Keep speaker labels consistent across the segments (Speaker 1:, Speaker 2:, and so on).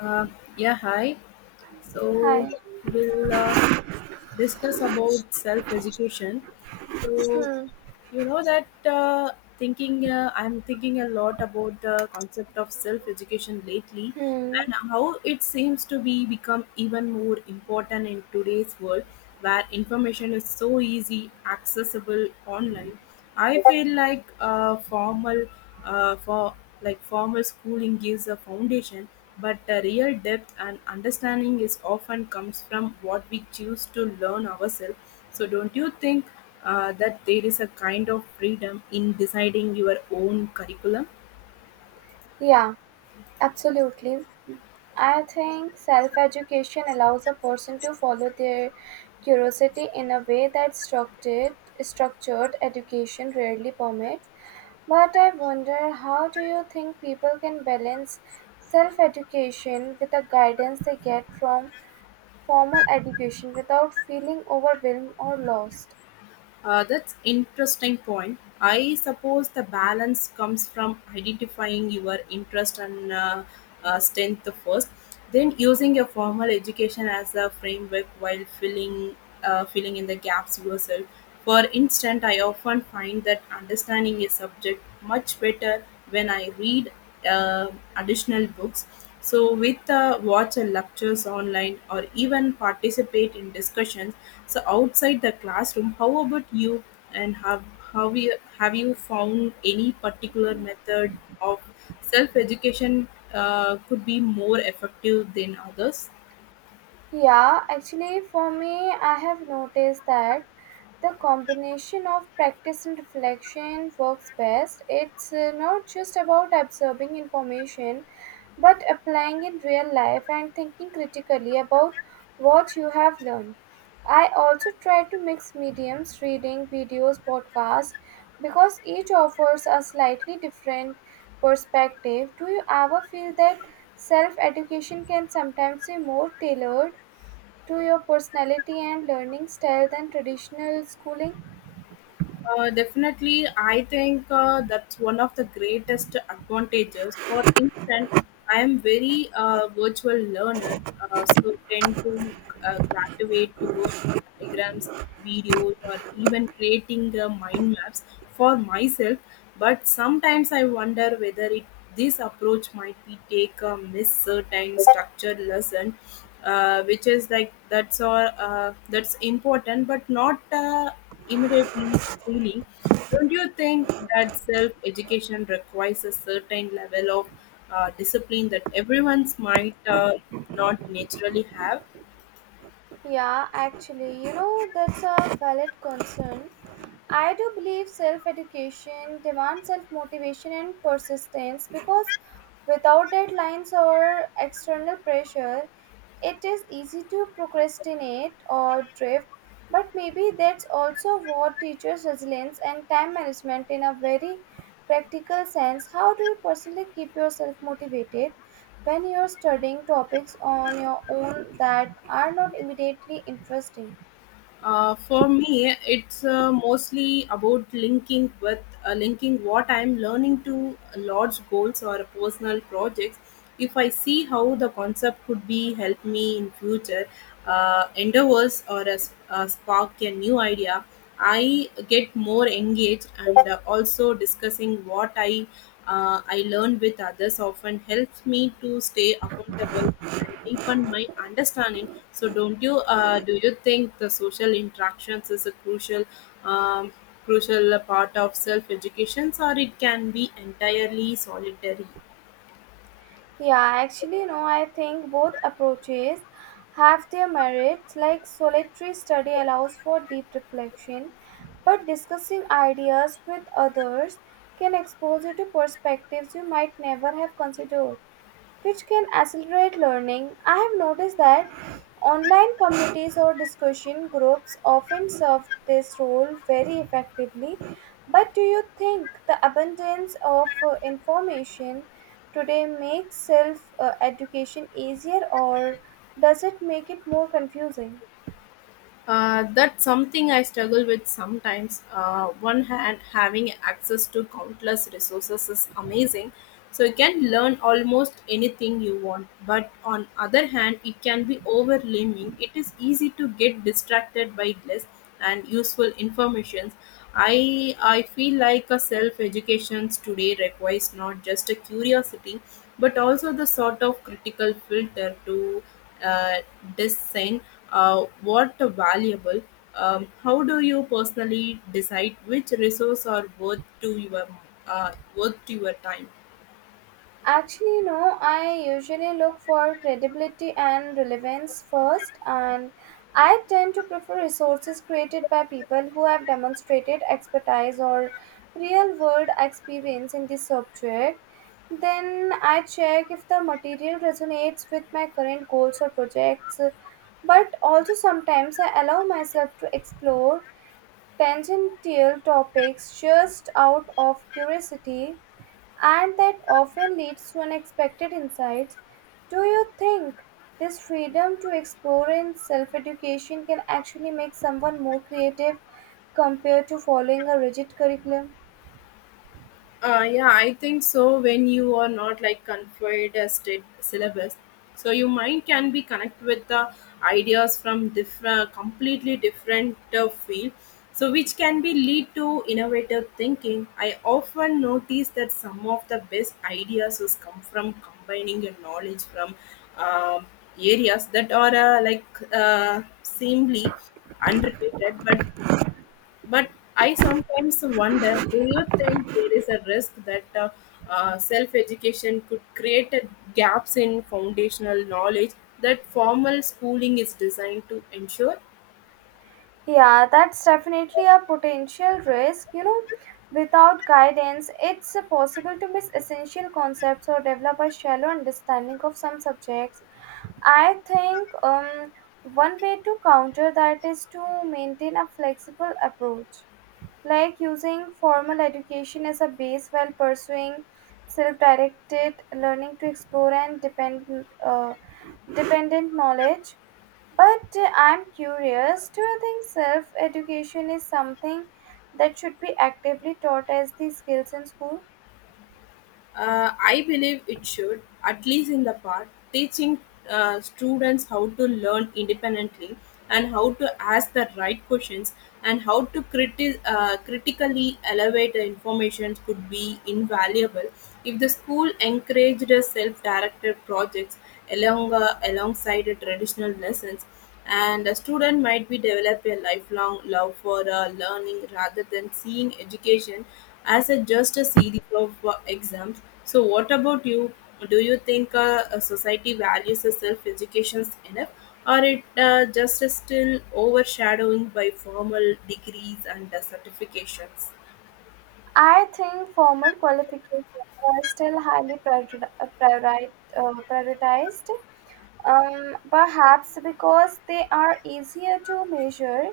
Speaker 1: Uh, yeah, hi. So
Speaker 2: Hi.
Speaker 1: we'll discuss about self-education. So
Speaker 2: Hmm.
Speaker 1: you know that thinking I'm thinking a lot about the concept of self education lately,
Speaker 2: Hmm.
Speaker 1: and how it seems to be become even more important in today's world where information is so easy accessible online. I feel like formal for like formal schooling gives a foundation, but the real depth and understanding is often comes from what we choose to learn ourselves. So, don't you think that there is a kind of freedom in deciding your own curriculum?
Speaker 2: Yeah, absolutely. I think self education allows a person to follow their curiosity in a way that structured education rarely permits. But I wonder, how do you think people can balance self education with the guidance they get from formal education without feeling overwhelmed or lost?
Speaker 1: That's interesting point. I suppose the balance comes from identifying your interest and strength first, then using your formal education as a framework while filling in the gaps yourself. For instance, I often find that understanding a subject much better when I read uh, additional books. So, with watch lectures online or even participate in discussions. So, outside the classroom, how about you? And have you found any particular method of self education could be more effective than others?
Speaker 2: Yeah, actually, for me, I have noticed that the combination of practice and reflection works best. It's not just about absorbing information, but applying in real life and thinking critically about what you have learned. I also try to mix mediums, reading, videos, podcasts, because each offers a slightly different perspective. Do you ever feel that self education can sometimes be more tailored to your personality and learning style than traditional schooling?
Speaker 1: Definitely, I think that's one of the greatest advantages. For instance, I am very virtual learner, so tend to gravitate towards the diagrams, videos, or even creating mind maps for myself. But sometimes I wonder whether this approach might be take a miss certain structured lesson, which is like that's all that's important, but not, immediately appealing. Don't you think that self education requires a certain level of discipline that everyone's might not naturally have?
Speaker 2: Yeah, actually, you know, that's a valid concern. I do believe self education demands self motivation and persistence because without deadlines or external pressure, it is easy to procrastinate or drift, but maybe that's also what teaches resilience and time management in a very practical sense. How do you personally keep yourself motivated when you're studying topics on your own that are not immediately interesting?
Speaker 1: For me, it's mostly about linking what I'm learning to large goals or personal projects. If I see how the concept could be help me in future endeavors or a spark a new idea, I get more engaged, and also discussing what I learn with others often helps me to stay accountable and deepen my understanding. So, don't you? Do you think the social interactions is a um, crucial part of self education, or it can be entirely solitary?
Speaker 2: Yeah, actually, no, I think both approaches have their merits. Like solitary study allows for deep reflection, but discussing ideas with others can expose you to perspectives you might never have considered, which can accelerate learning. I have noticed that online communities or discussion groups often serve this role very effectively. But do you think the abundance of information today makes self education easier, or does it make it more confusing?
Speaker 1: That's something I struggle with sometimes. One hand, having access to countless resources is amazing, so you can learn almost anything you want. But on other hand, it can be overwhelming. It is easy to get distracted by less and useful information. I feel like a self education today requires not just a curiosity, but also the sort of critical filter to uh, design what valuable. How do you personally decide which resource are worth to your uh, time?
Speaker 2: Actually, you know, I usually look for credibility and relevance first, and I tend to prefer resources created by people who have demonstrated expertise or real world experience in the subject. Then I check if the material resonates with my current goals or projects, but also sometimes I allow myself to explore tangential topics just out of curiosity, and that often leads to unexpected insights. Do you think this freedom to explore and self education can actually make someone more creative compared to following a rigid curriculum?
Speaker 1: Yeah, I think so. When you are not like confined as state syllabus, so your mind can be connected with the ideas from different, completely different field. So which can be lead to innovative thinking. I often notice that some of the best ideas is come from combining your knowledge from um areas that are like seemingly unrelated, but I sometimes wonder, do you think there is a risk that self education could create a gaps in foundational knowledge that formal schooling is designed to ensure?
Speaker 2: Yeah, that's definitely a potential risk. You know, without guidance, it's possible to miss essential concepts or develop a shallow understanding of some subjects. I think one way to counter that is to maintain a flexible approach, like using formal education as a base while pursuing self-directed learning to explore and depend, uh, dependent knowledge. But I'm curious, do you think self-education is something that should be actively taught as the skills in school?
Speaker 1: I believe it should, at least in the part, teaching students how to learn independently, and how to ask the right questions, and how to critically elevate the information could be invaluable. If the school encouraged self-directed projects alongside the traditional lessons, and a student might be develop a lifelong love for learning rather than seeing education as a just a series of exams. So what about you, do you think a society values the self education enough, or it just is still overshadowing by formal degrees and certifications?
Speaker 2: I think formal qualifications are still highly prioritized, perhaps because they are easier to measure.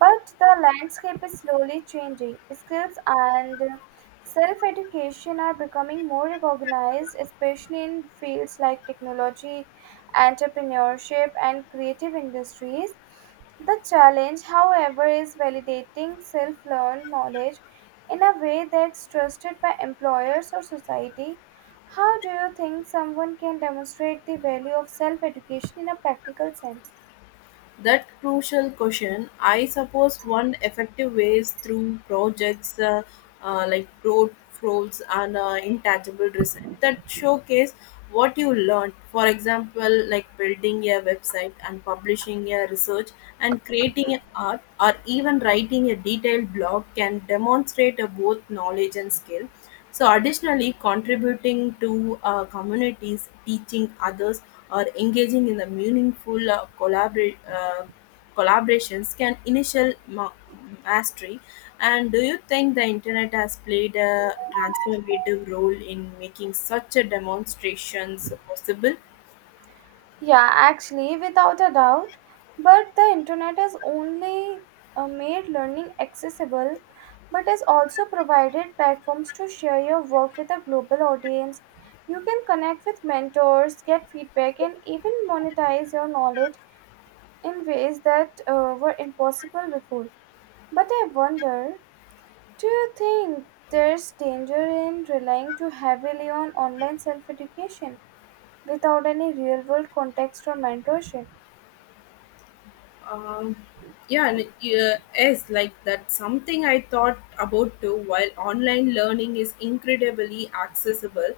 Speaker 2: But the landscape is slowly changing. Skills and self education are becoming more recognized, especially in fields like technology, entrepreneurship, and creative industries. The challenge, however, is validating self learned knowledge in a way that's trusted by employers or society. How do you think someone can demonstrate the value of self education in a practical sense?
Speaker 1: That crucial question. I suppose one effective way is through projects like portfolios and intangible research that showcase what you learned. For example, like building a website and publishing a research and creating art or even writing a detailed blog can demonstrate both knowledge and skill. So, additionally, contributing to communities, teaching others, or engaging in the meaningful collaborations can mastery. And do you think the internet has played a transformative role in making such a demonstrations possible?
Speaker 2: Yeah, actually, without a doubt. But the internet has only made learning accessible, but has also provided platforms to share your work with a global audience. You can connect with mentors, get feedback, and even monetize your knowledge in ways that were impossible before. But I wonder, do you think there's danger in relying too heavily on online self education without any real world context or mentorship?
Speaker 1: Um, yeah, yes, like that. Something I thought about too. While online learning is incredibly accessible,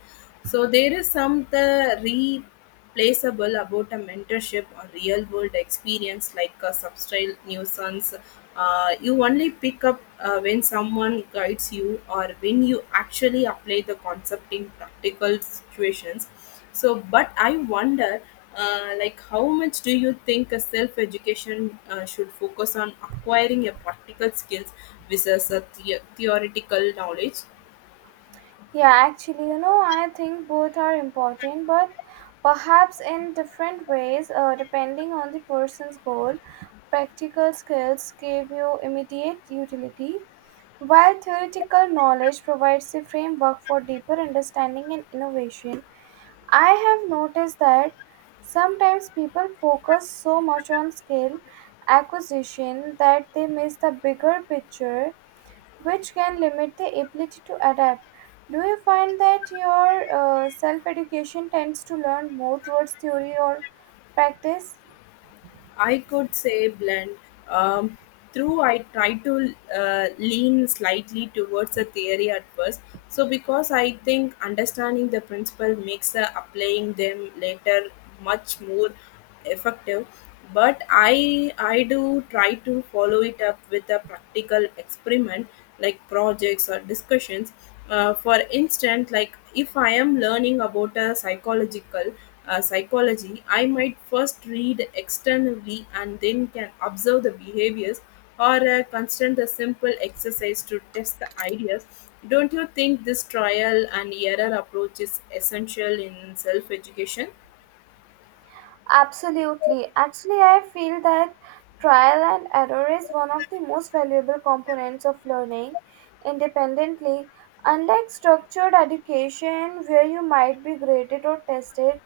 Speaker 1: so there is some the replaceable about a mentorship or real world experience like a substyle nuisance. You only pick up when someone guides you, or when you actually apply the concept in practical situations. So but I wonder like how much do you think a self education should focus on acquiring a practical skills versus a theoretical knowledge?
Speaker 2: Yeah, actually, you know, I think both are important, but perhaps in different ways, depending on the person's goal. Practical skills give you immediate utility, while theoretical knowledge provides a framework for deeper understanding and innovation. I have noticed that sometimes people focus so much on skill acquisition that they miss the bigger picture, which can limit the ability to adapt. Do you find that your self education tends to learn more towards theory or practice?
Speaker 1: I could say blend. Um, Through, I tried to lean slightly towards the theory at first. So, because I think understanding the principle makes applying them later much more effective. But I do try to follow it up with a practical experiment like projects or discussions. For instance, like if I am learning about a psychological psychology, I might first read externally and then can observe the behaviors, or constant a simple exercise to test the ideas. Don't you think this trial and error approach is essential in self education?
Speaker 2: Absolutely. Actually, I feel that trial and error is one of the most valuable components of learning independently. Unlike structured education, where you might be graded or tested,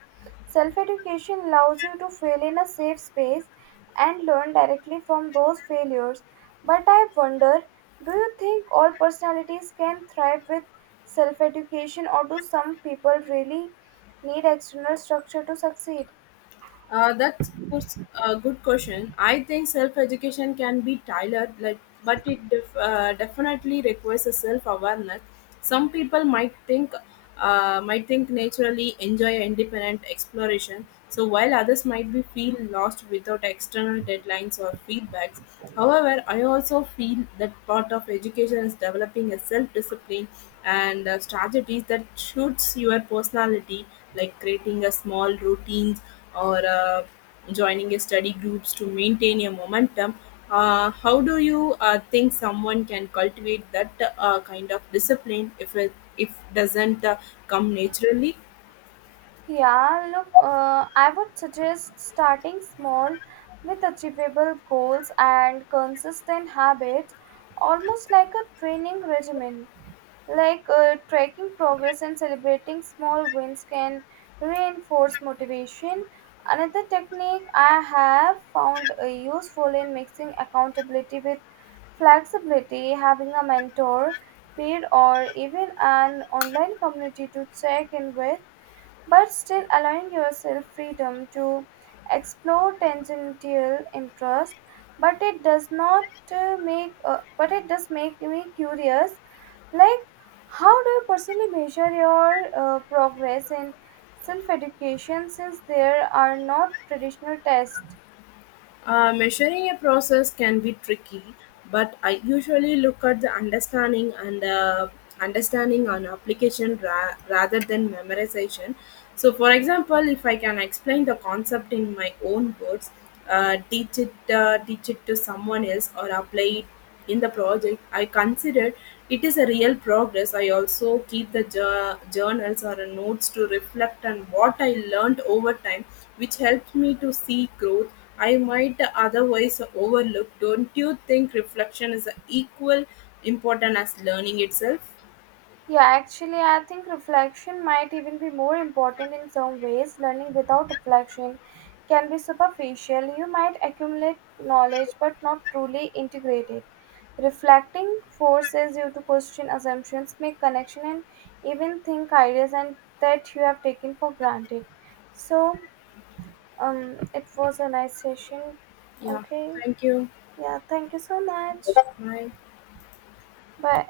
Speaker 2: self education allows you to fail in a safe space and learn directly from those failures. But I wonder, do you think all personalities can thrive with self education, or do some people really need external structure to succeed?
Speaker 1: That's puts a good question. I think self education can be tailored, like, but it definitely requires a self awareness. Some people might think naturally enjoy independent exploration, so while others might be feel lost without external deadlines or feedbacks. However, I also feel that part of education is developing a self discipline and strategies that suits your personality, like creating a small routines or joining a study groups to maintain a momentum. How do you think someone can cultivate that kind of discipline if doesn't come naturally?
Speaker 2: Yeah, look, I would suggest starting small with achievable goals and consistent habits, almost like a training regimen. Like, tracking progress and celebrating small wins can reinforce motivation. Another technique I have found useful in mixing accountability with flexibility, having a mentor, peer, or even an online community to check in with, but still allowing yourself freedom to explore tangential interests. But it does not make but it does make me curious, like, how do you personally measure your progress in self education since there are not traditional tests?
Speaker 1: Measuring a process can be tricky, but I usually look at the understanding on application rather than memorization. So, for example, if I can explain the concept in my own words, teach it to someone else, or apply it in the project, I consider it is a real progress. I also keep the journals or notes to reflect on what I learned over time, which helps me to see growth I might otherwise overlook. Don't you think reflection is equal important as learning itself?
Speaker 2: Yeah, actually, I think reflection might even be more important in some ways. Learning without reflection can be superficial. You might accumulate knowledge but not truly integrate it. Reflecting forces you to question assumptions, make connection, and even think ideas and that you have taken for granted. So, it was a nice session.
Speaker 1: Yeah,
Speaker 2: Okay.
Speaker 1: thank you.
Speaker 2: Yeah. Thank you so much.
Speaker 1: Hi.
Speaker 2: Bye.